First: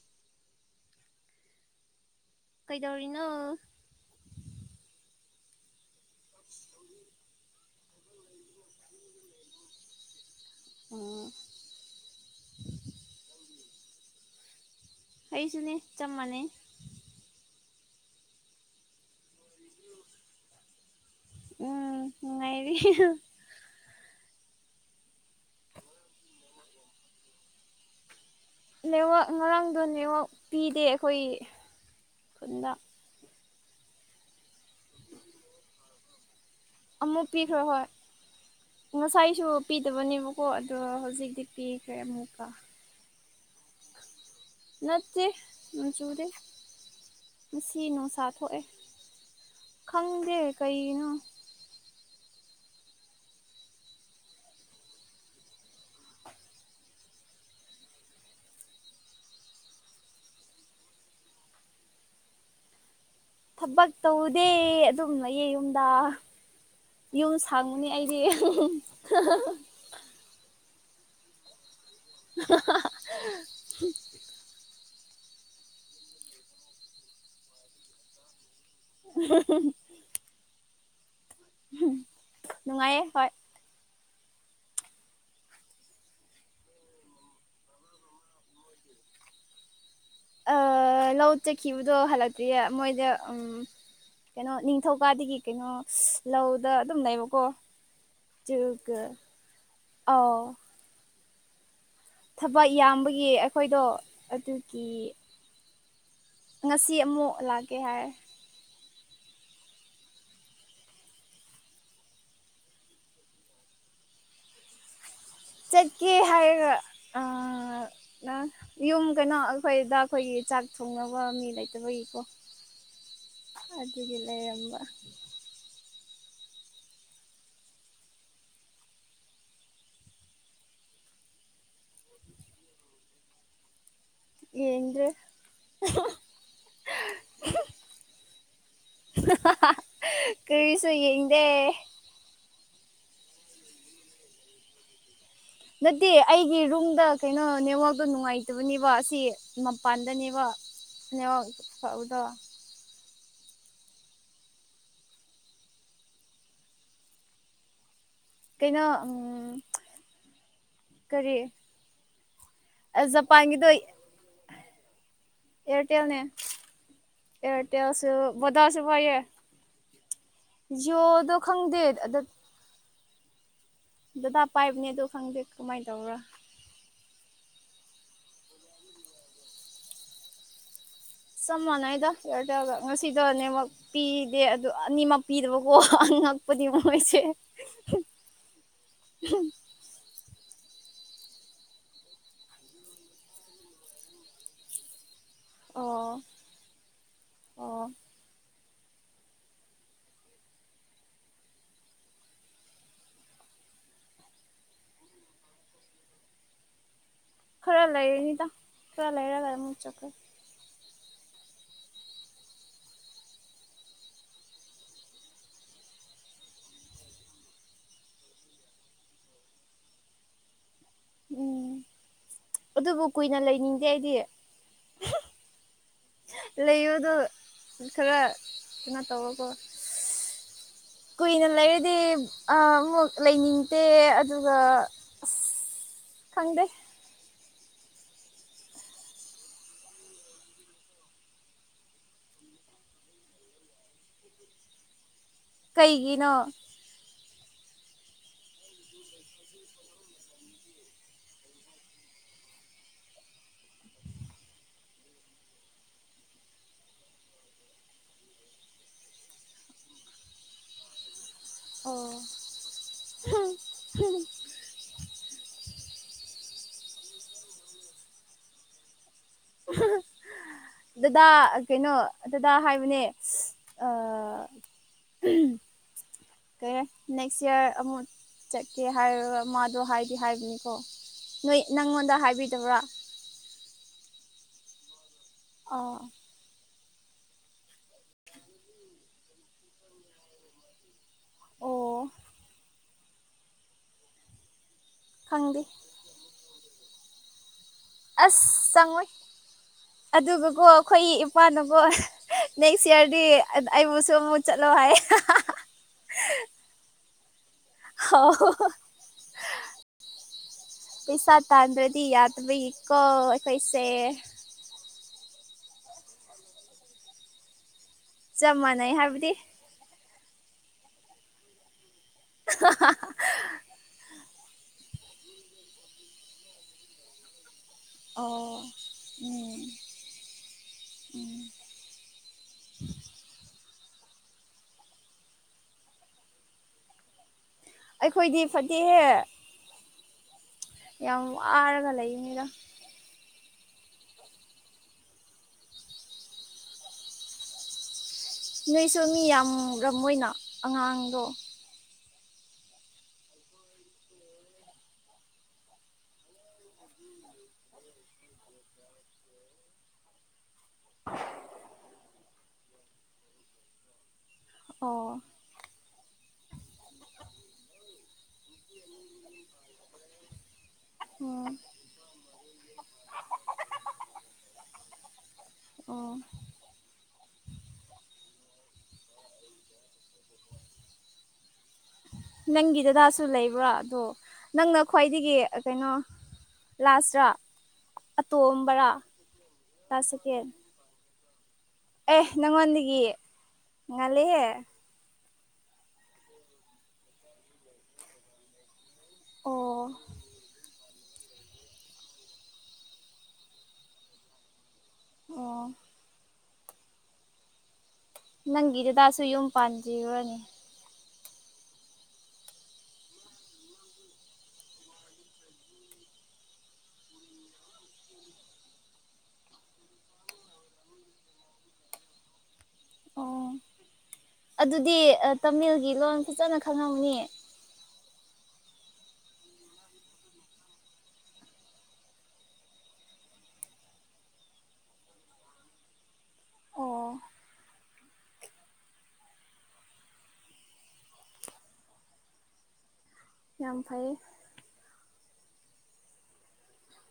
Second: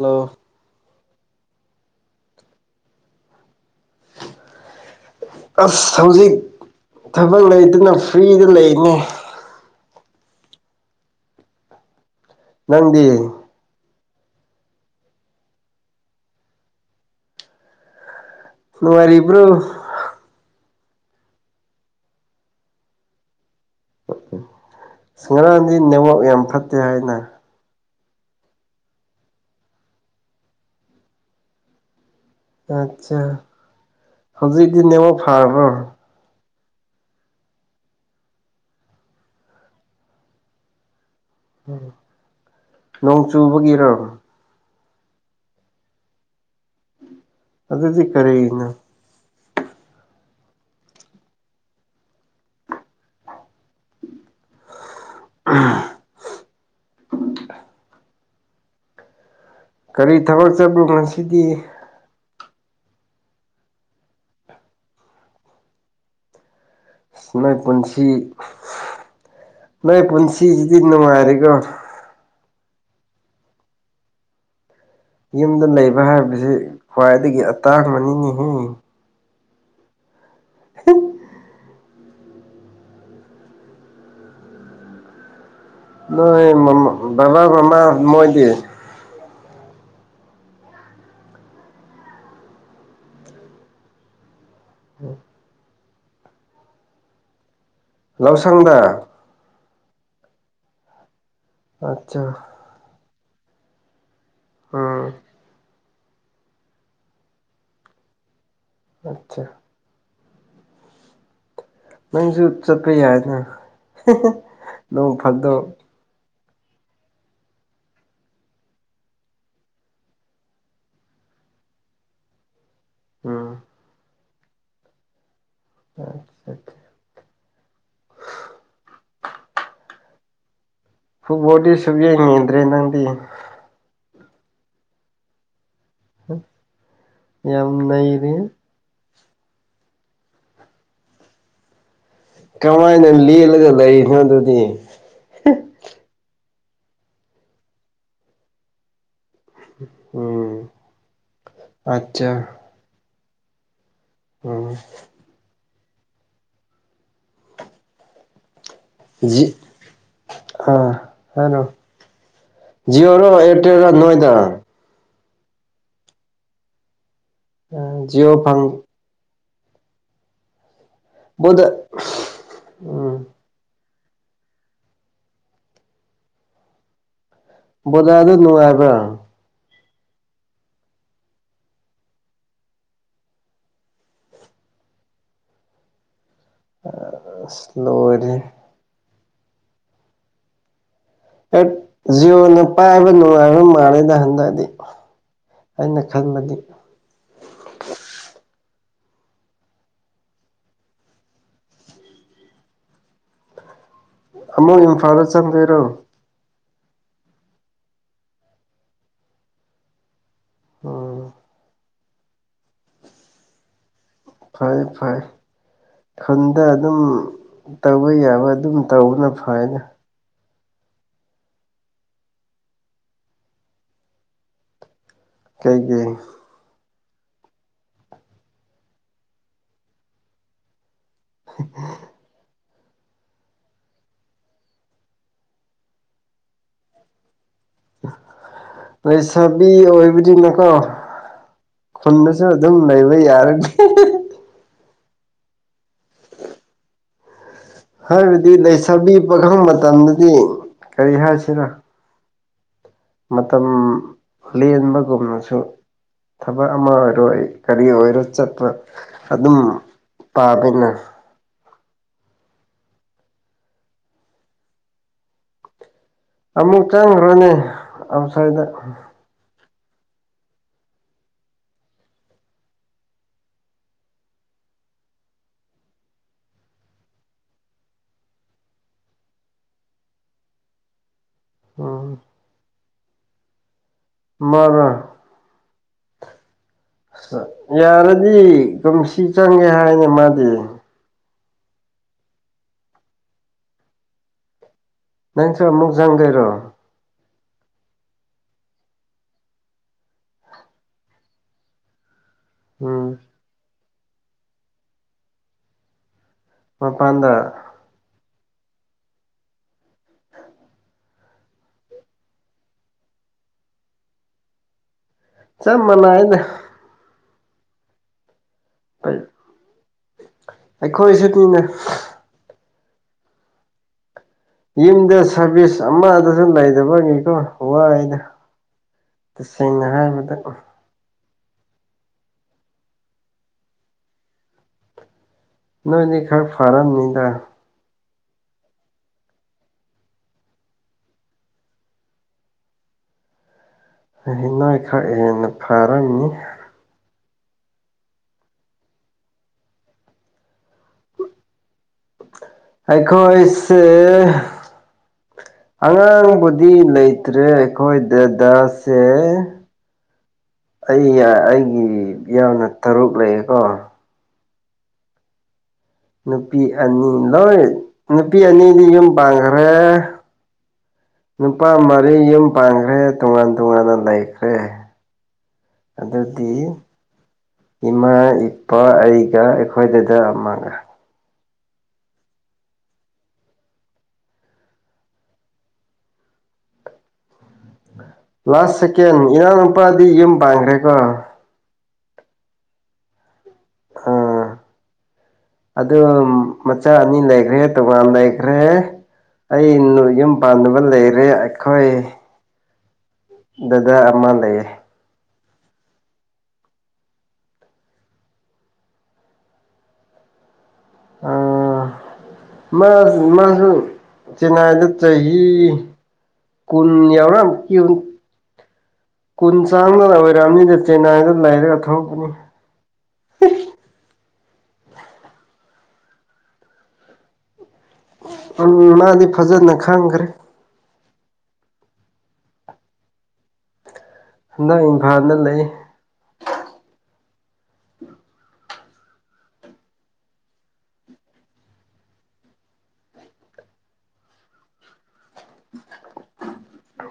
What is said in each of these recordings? hello ꯀꯩꯗꯧꯔꯤꯅꯣ ꯑꯁ ꯍꯧꯖꯤꯛ ꯊꯕꯛ ꯂꯩꯇꯅ ꯐ꯭ꯔꯤꯗ ꯂꯩꯅꯦ ꯑ ꯅꯪꯗꯤ ꯑꯩꯁꯨꯅꯦ ꯆꯞ ꯃꯥꯟꯅꯩ ꯅꯨꯡꯉꯥꯏꯔꯤꯕꯔꯣ ꯎꯝ ꯅꯨꯡꯉꯥꯏꯔꯤ ꯎ ꯎꯝ ꯉꯔꯥꯡꯗꯤ ꯅꯦꯠꯋꯥꯛ ꯌꯥꯝ ꯐꯠꯇꯦ ꯍꯥꯏꯅ ꯅꯦꯋꯥꯛ ꯉꯔꯥꯡꯗꯣ ꯅꯦꯋꯥꯛ ꯄꯤꯗꯦ ꯑꯩꯈꯣꯏꯒꯤ ꯑꯠꯆꯥꯥ ꯍꯧꯖꯤꯛꯗꯤ ꯅꯦꯠꯋꯥꯛ ꯐꯥ꯭ꯔꯣ ꯑꯃꯨꯛ ꯄꯤꯈ꯭ꯔꯣ ꯍꯣꯏ ꯉꯁꯥꯏꯁꯨ ꯄꯤꯗꯕꯅꯦꯕꯀꯣ ꯑꯗꯣ ꯍꯧꯖꯤꯛꯇꯤ ꯄꯤꯈꯔꯦ ꯑꯃꯨꯛꯀ ꯅꯣꯡ ꯆꯨꯕꯒꯤꯔꯣ ꯅꯠꯇꯦ ꯅꯣꯡ ꯆꯨꯗꯦ ꯉꯁꯤ ꯑꯗꯨꯗꯤ ꯅꯨꯡꯁꯥ ꯊꯣꯛꯑꯦ ꯀꯔꯤꯅꯣ ꯈꯪꯗꯦ ꯀꯩꯅꯣ ꯑ [inaudible] ꯀꯔꯤ ꯊꯕꯛ ꯆꯠꯄꯔꯣ ꯉꯁꯤꯗꯤ ꯊꯕꯛ ꯇꯧꯗꯦ ꯑꯗꯨꯝ ꯂꯩꯌꯦ ꯌꯨꯝꯗ ꯑꯁ ꯌꯨꯝ ꯅꯣꯏ ꯁꯪꯕꯅꯦ ꯄꯨꯟꯁꯤ ꯑꯩꯗꯤ ꯅꯣꯏ ꯄꯨꯟꯁꯤꯁꯤꯗꯤ ꯅꯨꯡꯉꯥꯏꯔꯦꯀꯣ [unintelligible] [inaudible] ꯌꯨꯝꯗ ꯂꯩꯕ ꯍꯥꯏꯕꯁꯤ ꯈ꯭ꯋꯥꯏꯗꯒꯤ ꯑꯇꯥꯡꯕꯅꯤꯅꯤꯍꯦ [inaudible] [inaudible] ꯅꯨꯡꯉꯥꯏꯌꯦ ꯍꯣꯏ ꯅꯣꯏ ꯃ ꯕꯥ ꯃꯃꯥ ꯃꯣꯏꯗꯤ ꯂꯧ ꯆꯠꯈꯤꯕꯗꯣ ꯍꯜꯂꯛꯇꯤꯦ ꯃꯣꯏꯗ ꯀꯩꯅꯣ ꯅꯤꯡ ꯅꯤꯡ ꯊꯧꯀꯥꯗꯤꯗꯒꯤ ꯀꯩꯅꯣ ꯂꯧꯗ ꯑꯗꯨꯝ ꯂꯩꯕꯀꯣ ꯂꯧꯁꯪꯗ ꯆꯔꯒ ꯑꯥꯎ ꯑꯆꯥ ꯕ ꯏꯌꯥꯝꯕꯒꯤ ꯑꯩꯈꯣꯏꯗꯣ ꯑꯗꯨꯒꯤ ꯎꯝ ꯉꯁꯤ ꯑꯃꯨꯛ ꯂꯥꯛꯀꯦ ꯍꯥꯏꯔꯦ ꯑꯆꯥ ꯅꯪꯁꯨ ꯆꯠꯄ ꯌꯥꯏꯅ ꯅꯣꯡ ꯐꯗꯣꯛ ꯆꯠꯀꯤ ꯍꯥꯏꯒ ꯌꯨꯝ ꯀꯩꯅꯣ ꯑꯩꯈꯣꯏꯗ ꯑꯩꯈꯣꯏꯒꯤ ꯆꯥꯛ ꯊꯣꯡꯅꯕ ꯃꯤ ꯂꯩꯇꯕꯒꯤꯀꯣ ꯎꯝ ꯑꯗꯨꯒꯤ ꯂꯩꯔꯝꯕ ꯑꯠ ꯐꯨꯕꯣꯗꯤ ꯁꯨꯪꯌꯦꯡ ꯌꯦꯡꯗ꯭ꯔꯦ ꯅꯪꯗꯤ ꯌꯦꯪꯗꯔꯦ ꯌꯥꯝ ꯅ ꯀꯔꯤꯁꯨ ꯌꯦꯡꯗꯦ ꯀꯃꯥꯏꯅ ꯂꯦꯜꯂꯒ ꯂꯩꯔꯤꯅꯣ ꯑꯗꯨꯗꯤ ꯅꯠꯇꯦ ꯑꯩꯒꯤ ꯔꯨꯝꯗ ꯀꯩꯅꯣ ꯅꯦꯠꯋꯥꯛꯇꯣ ꯅꯨꯡꯉꯥꯏꯇꯕꯅꯦꯕ ꯑꯁꯤ ꯃꯄꯥꯟꯗꯅꯦꯕ ꯎꯝ ꯅꯦꯠꯋꯔꯛ ꯐꯕꯗꯣ ꯑꯠꯆꯥ ꯑꯣꯝ ꯀꯩꯅꯣ ꯑꯥ ꯀꯔꯤ ꯍꯅꯣ ꯖꯤꯑꯣꯔꯣ ꯖꯄꯥꯟꯒꯤꯗꯣ ꯑꯦꯌꯥꯔꯇꯦꯜ ꯔ ꯅꯣꯏꯗ ꯑꯦꯔꯇꯦꯜꯅꯦ ꯑꯦꯔꯇꯦꯜꯁꯨ ꯖꯤꯑꯣ ꯐꯪ ꯕꯣꯗꯥꯁꯨ ꯐꯏ ꯖꯤꯌꯨ ꯃꯗ ꯎꯝ ꯗꯗꯥ ꯄꯥꯏꯞꯅꯦꯗꯣ ꯈꯪꯗꯦ ꯀꯃꯥꯏꯅ ꯇꯧꯕꯔꯥ ꯕꯣꯖꯥꯗꯨ ꯅꯨꯡꯉꯥꯏꯕ꯭ꯔꯥ ꯁꯃꯅ ꯏꯗꯔꯇ ꯉꯁꯤꯗꯅꯦ ꯄꯤꯗꯦ ꯑꯗꯨ ꯑꯅꯤꯃꯛ ꯄꯤꯗꯕꯀꯣ ꯗꯤ ꯋꯥꯣꯏ ꯑꯁ ꯂꯣꯏꯔꯦꯍꯦ ꯍ ꯖꯤꯣꯅ ꯄꯥꯏꯕ ꯅꯨꯡꯉꯥꯏꯕ ꯃꯥꯜꯂꯦꯗ ꯍꯟꯗꯛꯗꯤ ꯑꯩꯅ ꯑꯣ ꯈꯟꯕꯗꯤ ꯑꯣ ꯑꯃꯨꯛ ꯏꯝꯐꯥꯜꯗ ꯆꯟꯕꯤꯔꯣ ꯈꯔ ꯂꯩꯔꯅꯤꯗ ꯈꯔ ꯂꯩꯔꯒ ꯑꯃꯨꯛ ꯆꯠꯈ꯭ꯔꯦ ꯎꯝ ꯐꯔꯦ ꯐꯔꯦ ꯈꯨꯟꯗ ꯑꯗꯨꯝ ꯇꯧꯕ ꯌꯥꯕ ꯑꯗꯨꯝ ꯇꯧꯕꯅ ꯐꯩꯅ ꯎꯝ ꯑꯗꯨꯕꯨ ꯀꯨꯏꯅ ꯂꯩꯅꯤꯡꯗꯦ ꯑꯩꯗꯤ ꯀꯩꯒꯤ ꯂꯩꯕꯗꯣ ꯈꯔ ꯀꯩꯅꯣ ꯇꯧꯋꯀꯣ ꯀꯨꯏꯅ ꯂꯩꯔꯗꯤ ꯑꯃꯨꯛ ꯂꯩꯅꯤꯡꯗꯦ ꯑꯗꯨꯒ ꯑꯁ ꯈꯪꯗꯦ ꯂꯩꯁꯥꯕꯤ ꯑꯣꯏꯕꯅꯤꯅꯀꯣ ꯍꯨꯟꯟꯅꯁꯨ ꯑꯗꯨꯝ ꯂꯩꯕ ꯌꯥꯔꯅꯤꯅꯤ ꯀꯩꯒꯤꯅꯣ ꯍꯥꯏꯕꯗꯤ ꯂꯩꯁꯥꯕꯤ ꯄꯥꯈꯪ ꯃꯇꯝꯗꯗꯤ ꯀꯔꯤ ꯍꯥꯏꯁꯤꯔꯥ ꯃꯇꯝ ꯂꯦꯟꯕꯒꯨꯝꯅꯁꯨ ꯊꯕꯛ ꯑꯃ ꯑꯣꯏꯔꯣꯏ ꯀꯔꯤ ꯑꯣꯏꯔꯣ ꯆꯠꯄ ꯑꯗꯨꯝ ꯄꯥꯕꯅꯤꯅ ꯑꯣ ꯑꯃꯨꯛ ꯆꯪꯈ꯭ꯔꯅꯦ ꯑꯥꯎꯠꯁꯥꯏꯗ ꯎ ꯗꯗꯥ ꯀꯩꯅꯣ ꯗꯗꯥ ꯍꯥꯏꯕꯅꯦ ꯎꯝ ꯀꯩ ꯅꯦꯛꯁ ꯏꯌꯥꯔ ꯑꯃꯨꯛ ꯆꯠꯀꯦ ꯍꯥꯏꯔ ꯃꯥꯗꯣ ꯍꯥꯏꯗꯤ ꯍꯥꯏꯕꯅꯤꯀꯣ ꯅꯣꯏ ꯅꯪꯉꯣꯟꯗ ꯎꯝ ꯍꯥꯏꯕꯤꯗꯕ꯭ꯔꯥ ꯃꯥꯅꯦ ꯑꯥ ꯌꯥꯔꯗꯤ ꯀꯨꯝꯁꯤ ꯆꯪꯒꯦ ꯍꯥꯏꯅꯦ ꯃꯥꯗꯤ ꯑꯣ ꯅꯪ ꯈꯪꯗꯦ ꯁꯔ ꯃꯨꯛꯖꯥꯡꯒꯩꯔꯣ ꯑꯁ ꯆꯪꯉꯣꯏ ꯑꯗꯨꯒꯀꯣ ꯑꯩꯈꯣꯏ ꯏꯄꯥꯅꯀꯣ ꯅꯦꯛꯁ ꯎꯝ ꯏꯌꯥꯔꯗꯤ ꯑꯩꯕꯨꯁꯨ ꯑꯃꯨꯛ ꯆꯠꯂꯣ ꯍꯥꯏ ꯃꯄꯥꯟꯗ ꯍ ꯍꯣ ꯄꯩꯁꯥ ꯇꯥꯟꯗ꯭ꯔꯗꯤ ꯌꯥꯗꯕꯒꯤꯀꯣ ꯑꯩꯈꯣꯢꯁꯦ ꯆꯞ ꯃꯅꯥꯢꯗ ꯆꯞ ꯃꯥꯟꯅꯩ ꯍꯥꯏꯕꯗꯤ ꯑꯩꯈꯣꯏꯁꯤꯅꯤꯅꯦ ꯑꯍꯥ ꯍꯥ ꯌꯨꯝꯗ ꯁꯥꯔꯚꯤꯁ ꯑꯃꯗꯁꯨ ꯂꯩꯗꯕꯅꯤꯀꯣ ꯋꯥꯗ ꯑꯣ ꯎꯝ ꯇꯁꯦꯡꯅ ꯍꯥꯏꯔꯕꯗ ꯎꯝ ꯅꯣꯏꯗꯤ ꯈꯔ ꯐꯔꯝꯅꯤꯗ ꯑꯩꯈꯣꯏꯗꯤ ꯐꯠꯇꯦꯛꯍꯦ ꯌꯥꯝ ꯋꯥꯔꯒ ꯂꯩꯅꯤꯗ ꯍꯤꯅꯥꯏꯈꯛ ꯍꯦꯟꯅ ꯐꯔꯝꯅꯤ ꯅꯣꯏꯁꯨ ꯃꯤ ꯌꯥꯝ ꯃꯔ ꯑꯣꯏꯅ ꯑꯉꯥꯡꯗꯣ ꯑꯩꯈꯣꯏꯁꯦ ꯑꯉꯥꯡꯕꯨꯗꯤ ꯂꯩꯇ꯭ꯔꯦ ꯑꯩꯈꯣꯏꯗꯗꯁꯦ [unintelligible] ꯑꯩ ꯑꯩꯒꯤ ꯌꯥꯝꯅ ꯇꯔꯨꯛ ꯂꯩꯌꯦꯀꯣ ꯑꯣ ꯅꯨꯄꯤ ꯑꯅꯤ ꯂꯣꯏ ꯅꯨꯄꯤ ꯑꯅꯤꯗꯤ ꯌꯨꯝ ꯄꯥꯡꯈ꯭ꯔꯦ ꯎꯝ ꯅꯨꯄꯥ ꯃꯔꯤ ꯌꯨꯝ ꯄꯥꯟꯈ꯭ꯔꯦ ꯇꯣꯉꯥꯟ ꯇꯣꯉꯥꯟꯅ ꯂꯩꯈ꯭ꯔꯦ ꯑꯣ ꯑꯗꯨꯗꯤ ꯏꯃꯥ ꯏꯄꯥ ꯑꯩꯒ ꯑꯩꯈꯣꯏꯗꯗ ꯑꯃꯒ ꯅꯪꯒꯤ ꯗꯗꯥꯁꯨ ꯂꯩꯕ꯭ꯔꯥ ꯑꯗꯣ ꯅꯪꯅ ꯈ꯭ꯋꯥꯏꯗꯒꯤ ꯀꯩꯅꯣ ꯂꯥꯁ꯭ꯔꯥ ꯂꯥꯁ ꯁꯦꯀꯦꯟ ꯏꯅꯥꯎ ꯂꯥꯁ ꯅꯨꯄꯥꯗꯤ ꯌꯨꯝ ꯁꯦꯀꯦꯟ ꯄꯥꯡꯈ꯭ꯔꯦꯀꯣ ꯑꯦ ꯅꯪꯉꯣꯟꯗꯒꯤ ꯉꯥꯂꯍꯦ ꯑꯥ ꯑꯗꯨ ꯃꯆꯥ ꯑꯅꯤ ꯂꯩꯈ꯭ꯔꯦ ꯇꯣꯉꯥꯟ ꯂꯩꯈ꯭ꯔꯦ ꯑꯣ ꯑꯩꯅ ꯌꯨꯝ ꯄꯥꯟꯅꯗꯕ ꯂꯩꯔꯦ ꯑꯩꯈꯣꯏ ꯗꯗꯥ ꯑꯃ ꯂꯩꯌꯦ ꯑꯣ ꯅꯪꯒꯤ ꯗꯥꯁꯨ ꯌꯨꯝ ꯄꯥꯟꯗ꯭ꯔꯤꯔꯅꯤ ꯑꯥ ꯃꯥ ꯃꯥꯁꯨ ꯆꯦꯟꯅꯥꯏꯗ ꯆꯍꯤ ꯀꯨꯟ ꯌꯥꯎꯔ ꯀ ꯀꯨꯟ ꯆꯥꯡꯗꯅ ꯑꯣꯏꯔꯅꯤꯗ ꯆꯦꯟꯅꯥꯏꯗ ꯂꯩꯔꯒ ꯊꯣꯛꯄꯅꯤ ꯑꯣ ꯑꯗꯨꯗꯤ ꯇꯥꯃꯤꯜꯒꯤ ꯂꯣꯟ ꯐꯖꯅ ꯈꯪꯉꯧꯅꯤ ꯑꯗꯨꯅꯥꯗꯤ ꯐꯖꯅ ꯈꯥꯡꯈ꯭ꯔꯦ ꯍꯟꯗꯛ ꯏꯝꯐꯥꯜꯗ ꯂꯩ ꯑꯣ ꯌꯥꯝ ꯐꯩꯌꯦ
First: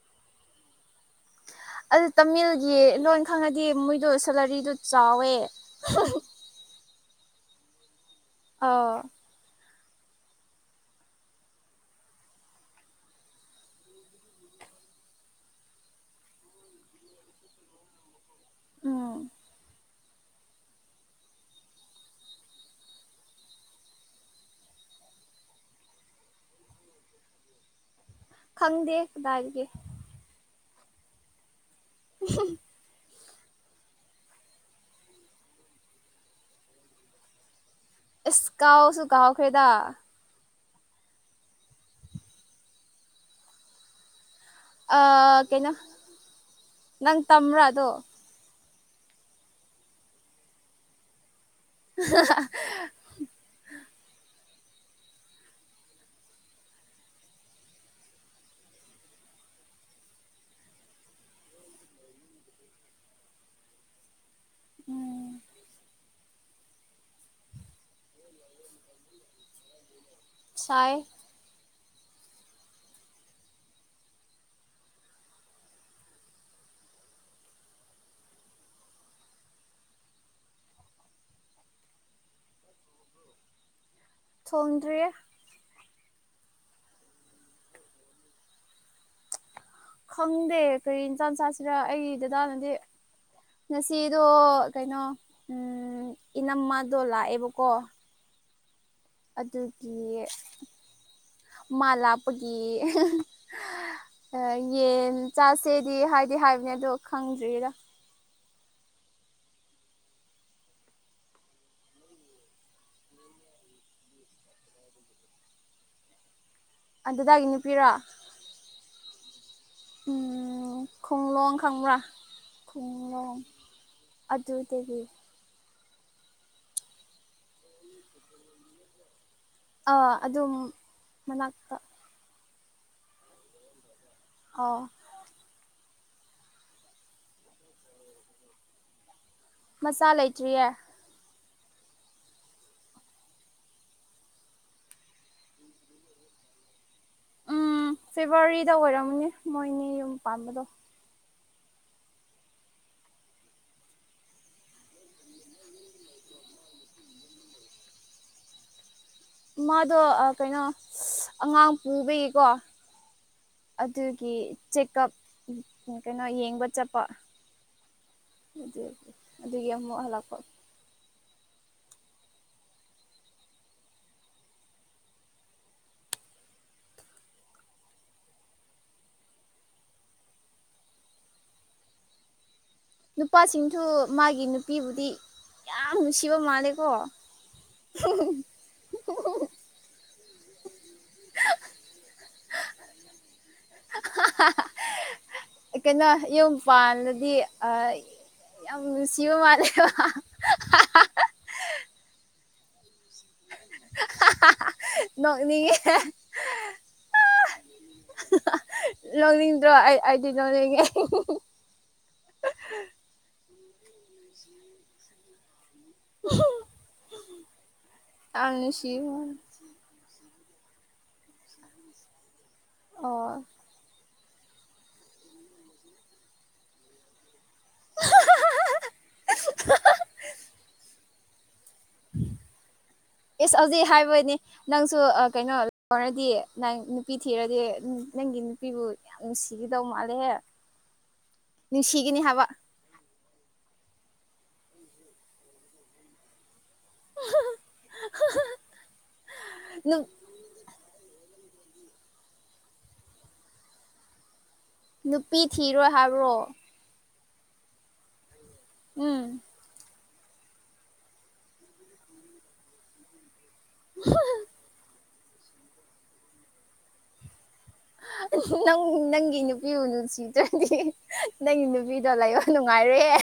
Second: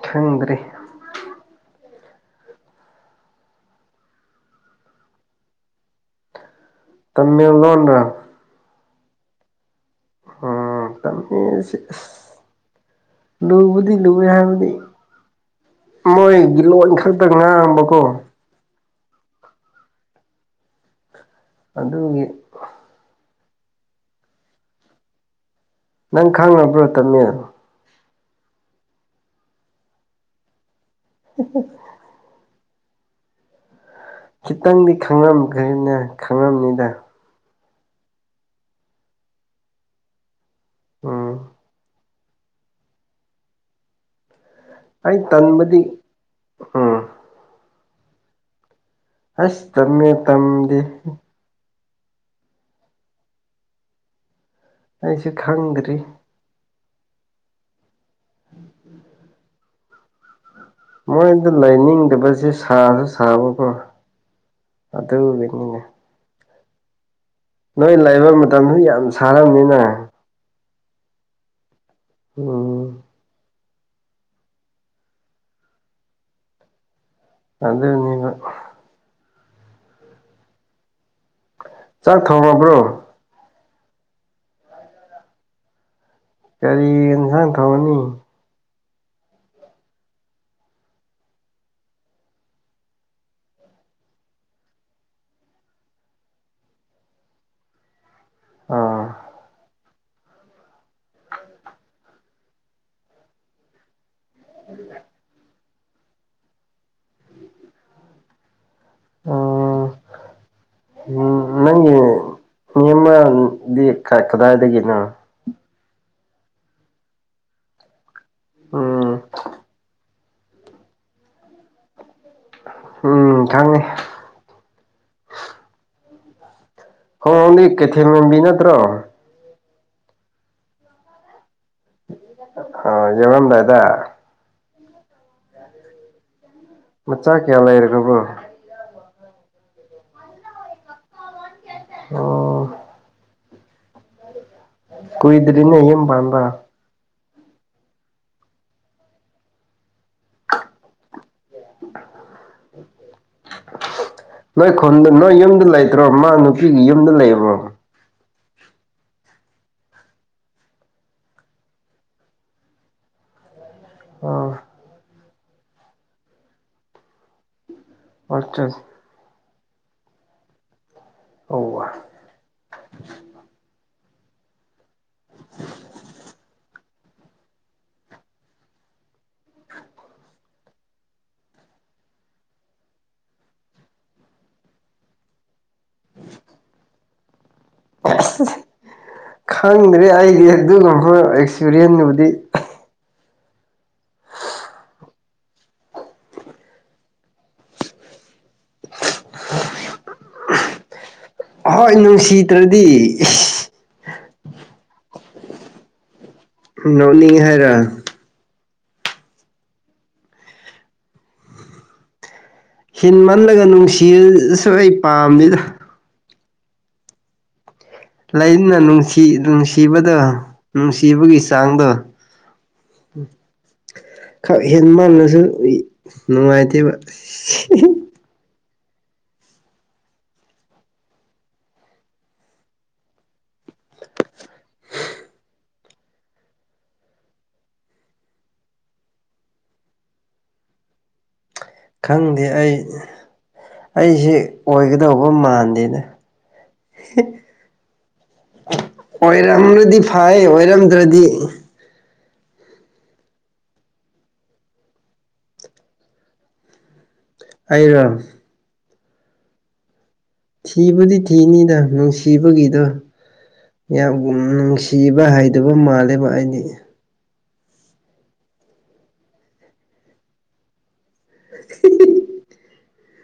ꯊꯪꯗ꯭ꯔꯤ ꯑꯗꯨ ꯇꯥꯃꯤꯜꯒꯤ ꯅꯣꯏꯅ ꯈꯪꯉꯗꯤ ꯃꯣꯏꯗꯣ ꯁꯦꯂꯔꯤꯗꯣ ꯆꯥꯎꯋꯦ ꯇꯃꯤꯜ ꯂꯣꯟꯔ ꯑꯧ ꯎꯝ ꯇꯃꯦ ꯂꯨꯕꯨꯗꯤ ꯂꯨꯏꯌꯦ ꯍꯥꯏꯕꯗꯤ ꯃꯣꯏꯒꯤ ꯂꯣꯟ ꯈꯛꯇ ꯉꯥꯡꯕꯀꯣ ꯎꯝ ꯑꯗꯨꯒꯤ ꯅꯪ ꯈꯥꯡꯕ꯭ꯔꯣ ꯇꯝꯃꯦꯡꯂ ꯈꯪꯗꯦ ꯀꯗꯥꯏꯒꯦ ꯎ ꯎ ꯈꯤꯇꯪꯗꯤ ꯈꯪꯉꯝꯈ꯭ꯔꯦꯅꯦ ꯈꯪꯉꯝꯅꯤꯗ ꯑꯁ ꯀꯥꯎꯁꯨ ꯀꯥꯎꯈ꯭ꯔꯦꯗ ꯎꯝ ꯑꯩ ꯀꯩꯅꯣ ꯇꯟꯕꯗꯤ ꯎꯝ ꯅꯪ ꯇꯝꯕ꯭ꯔꯥ ꯑꯗꯣ ꯑꯁ ꯇꯃꯦ ꯇꯝꯗꯤꯦ ꯑ ꯑꯩꯁꯨ ꯈꯪꯗ꯭ꯔꯤ ꯃꯣꯏꯗ ꯂꯩꯅꯤꯡꯗꯕꯁꯦ ꯁꯥꯁꯨ ꯁꯥꯕꯀꯣ ꯎꯝ ꯑꯗꯨꯒꯤꯅꯤꯅꯦ ꯅꯣꯏ ꯂꯩꯕ ꯃꯇꯝꯁꯨ ꯌꯥꯝ ꯁꯥꯔꯝꯅꯤꯅ ꯁꯥꯏ ꯎꯝ ꯑꯗꯨꯗꯅꯤꯕ ꯆꯥꯛ ꯊꯣꯡꯔꯕ꯭ꯔꯣ ꯊꯣꯡꯗ꯭ꯔꯦ ꯀꯒꯥꯔꯤ ꯏꯟꯁꯥꯡ ꯊꯣꯡꯉꯅꯤ ꯈꯪꯗꯦ ꯀꯩ ꯏꯟꯆꯥ ꯆꯥꯁꯤꯔ ꯑꯩꯒꯤ ꯗꯗꯥꯅꯗꯤ ꯉꯁꯤꯗꯣ ꯀꯩꯅꯣ ꯏꯅꯝꯃꯗꯣ ꯂꯥꯛꯑꯦꯕꯀꯣ ꯎꯝ ꯑꯗꯨꯒꯤ ꯃꯥ ꯂꯥꯞꯄꯒꯤ ꯌꯦꯟ ꯆꯥꯁꯦꯗꯤ ꯍꯥꯏꯗꯤ ꯍꯥꯏꯕꯅꯦ ꯑꯗꯣ ꯈꯪꯗ꯭ꯔꯤꯔ ꯎ ꯎ ꯅꯪꯒꯤ ꯅ ꯀꯗꯥꯏꯗꯒꯤꯅꯣ ꯑꯗꯨꯗꯒꯤ ꯅꯨꯄꯤꯔꯣ ꯎꯝ ꯎ ꯈꯣꯡꯂꯣꯡ ꯈꯪꯕ꯭ꯔꯥ ꯈꯨꯡꯂꯣꯡ ꯎꯝ ꯈꯪꯉꯦ ꯑꯗꯨꯗꯒꯤ ꯍꯣꯏ ꯑꯣꯡꯂꯤ ꯀꯦꯊꯦꯝ ꯃꯦꯝꯕꯤ ꯅꯠꯇ꯭ꯔꯣ ꯑꯗꯨꯝ ꯃꯅꯥꯛꯇ ꯑ ꯌꯦꯃꯝꯕꯏꯗ ꯑꯥꯎ ꯃꯆꯥ ꯀꯌꯥ ꯂꯩꯔꯕ꯭ꯔꯣ ꯃꯆꯥ ꯂꯩꯇ꯭ꯔꯤꯌꯦ ꯑꯣ ꯀꯣꯏ ꯏꯗꯔꯤꯅꯦ ꯏꯝ ꯄꯥꯟꯗꯥ ꯎꯝ ꯐꯦꯕꯋꯥꯔꯤꯗ ꯑꯣꯏꯔꯝꯃꯅꯦ ꯃꯣꯏꯅꯦ ꯌꯨꯝ ꯄꯥꯝꯕꯗꯣ ꯅꯣꯏ ꯈꯨꯟꯗ ꯅꯣꯏ ꯌꯨꯝꯗ ꯂꯩꯇ꯭ꯔꯣ ꯃꯥ ꯅꯨ ꯑꯩꯒꯤ ꯌꯨꯝꯗ ꯂꯩꯔꯕ꯭ꯔꯣ ꯃꯥꯗꯣ ꯀꯩꯅꯣ ꯑꯉꯥꯡ ꯄꯨꯕꯒꯤꯀꯣ ꯑꯗꯨꯒꯤ ꯑ ꯆꯦꯛꯑꯞ ꯀꯩꯅꯣ ꯌꯦꯡꯕ ꯆꯠꯄ ꯑꯗꯨ ꯑꯗꯨꯗꯤ ꯑꯗꯨꯒꯤ ꯑꯃꯨꯛ ꯍꯥꯂꯛꯄꯣ ꯑꯧ [unintelligible] ꯅꯨꯄꯥꯁꯤꯡꯁꯨ ꯃꯥꯒꯤ ꯅꯨꯄꯤꯕꯨꯗꯤ ꯌꯥꯝ ꯅꯨꯡꯁꯤꯕ ꯃꯥꯜꯂꯦꯀꯣ ꯑꯁ ꯈꯪꯗ꯭ꯔꯦ ꯑꯩꯗꯤ ꯑꯗꯨꯒꯨꯝꯕ ꯑꯦꯛꯁꯄꯤꯔꯤꯌꯦꯟꯗꯨꯕꯨꯗꯤ ꯀꯩꯅꯣ ꯌꯨꯝ ꯄꯥꯟꯜꯂꯗꯤ ꯑ ꯌꯥꯝ ꯅꯨꯡꯁꯤꯕ ꯃꯥꯜꯂꯦꯕ ꯍꯣꯏ ꯅꯨꯡꯁꯤꯗ꯭ꯔꯗꯤ ꯅꯣꯡꯅꯤ ꯅꯣꯛꯅꯤ ꯍꯥꯏꯔ ꯂꯧꯅꯤꯡꯗ꯭ꯔꯣ ꯑꯩ ꯑꯩꯗꯤ ꯂꯧꯅꯤꯡꯉꯦ ꯍꯤꯟꯃꯜꯂꯒ ꯅꯨꯡꯁꯤꯁꯨ ꯑꯩ ꯄꯥꯝꯃꯤꯗ ꯎ ꯂꯩꯅ ꯅꯨꯡꯁꯤ ꯅꯨꯡꯁꯤ ꯅꯨꯡ ꯁꯤꯕꯗ ꯅꯨꯡꯁꯤꯕꯒꯤ ꯆꯥꯡꯗꯣ ꯑꯣ ꯈꯔ ꯍꯦ ꯃꯥꯡꯂꯁꯨ ꯅꯨꯡꯉꯥꯏꯇꯦꯕ ꯑꯦꯁ ꯍꯧꯖꯤꯛ ꯍꯥꯏꯕꯣꯏꯅꯦ ꯅꯪꯁꯨ ꯀꯩꯅꯣ ꯂꯧꯔꯗꯤ ꯅꯪ ꯅꯨꯄꯤ ꯊꯤꯔꯗꯤ ꯅꯪꯒꯤ ꯅꯨꯄꯤꯕꯨ ꯃꯤꯅꯨꯡꯁꯤꯈꯤꯗꯧ ꯃꯥꯂꯦꯍꯦ ꯈꯪꯗꯦ ꯑꯩ ꯑꯩꯁꯦ ꯑꯣꯏꯒꯗꯧꯕ ꯃꯥꯟꯗꯦꯅꯦ ꯑꯣꯏꯔꯝ꯭ꯔꯗꯤ ꯐꯩ ꯑꯣꯏꯔꯝꯗ꯭ꯔꯗꯤ ꯅꯨꯄꯤ ꯊꯤꯔꯣꯏ ꯍꯥꯏꯕ꯭ꯔꯣ ꯑꯩꯅ ꯎꯝ ꯊꯤꯕꯨꯗꯤ ꯊꯤꯅꯤꯗ ꯅꯨꯡꯁꯤꯕꯒꯤꯗꯣ ꯌꯥꯝ ꯅꯨꯡꯁꯤꯕ ꯍꯥꯏ ꯑꯗꯨꯒ ꯃꯥꯜꯜꯂꯤꯕ ꯑꯩꯗꯤ ꯅꯪꯒꯤ ꯅꯨꯄꯤꯕꯨ ꯅꯨꯡꯁꯤꯗ꯭ꯔꯗꯤ ꯅꯪꯒꯤ ꯅꯨꯄꯤꯗꯣ ꯂꯥꯏꯑꯣꯡ ꯅꯨꯡꯉꯥꯏꯔꯦ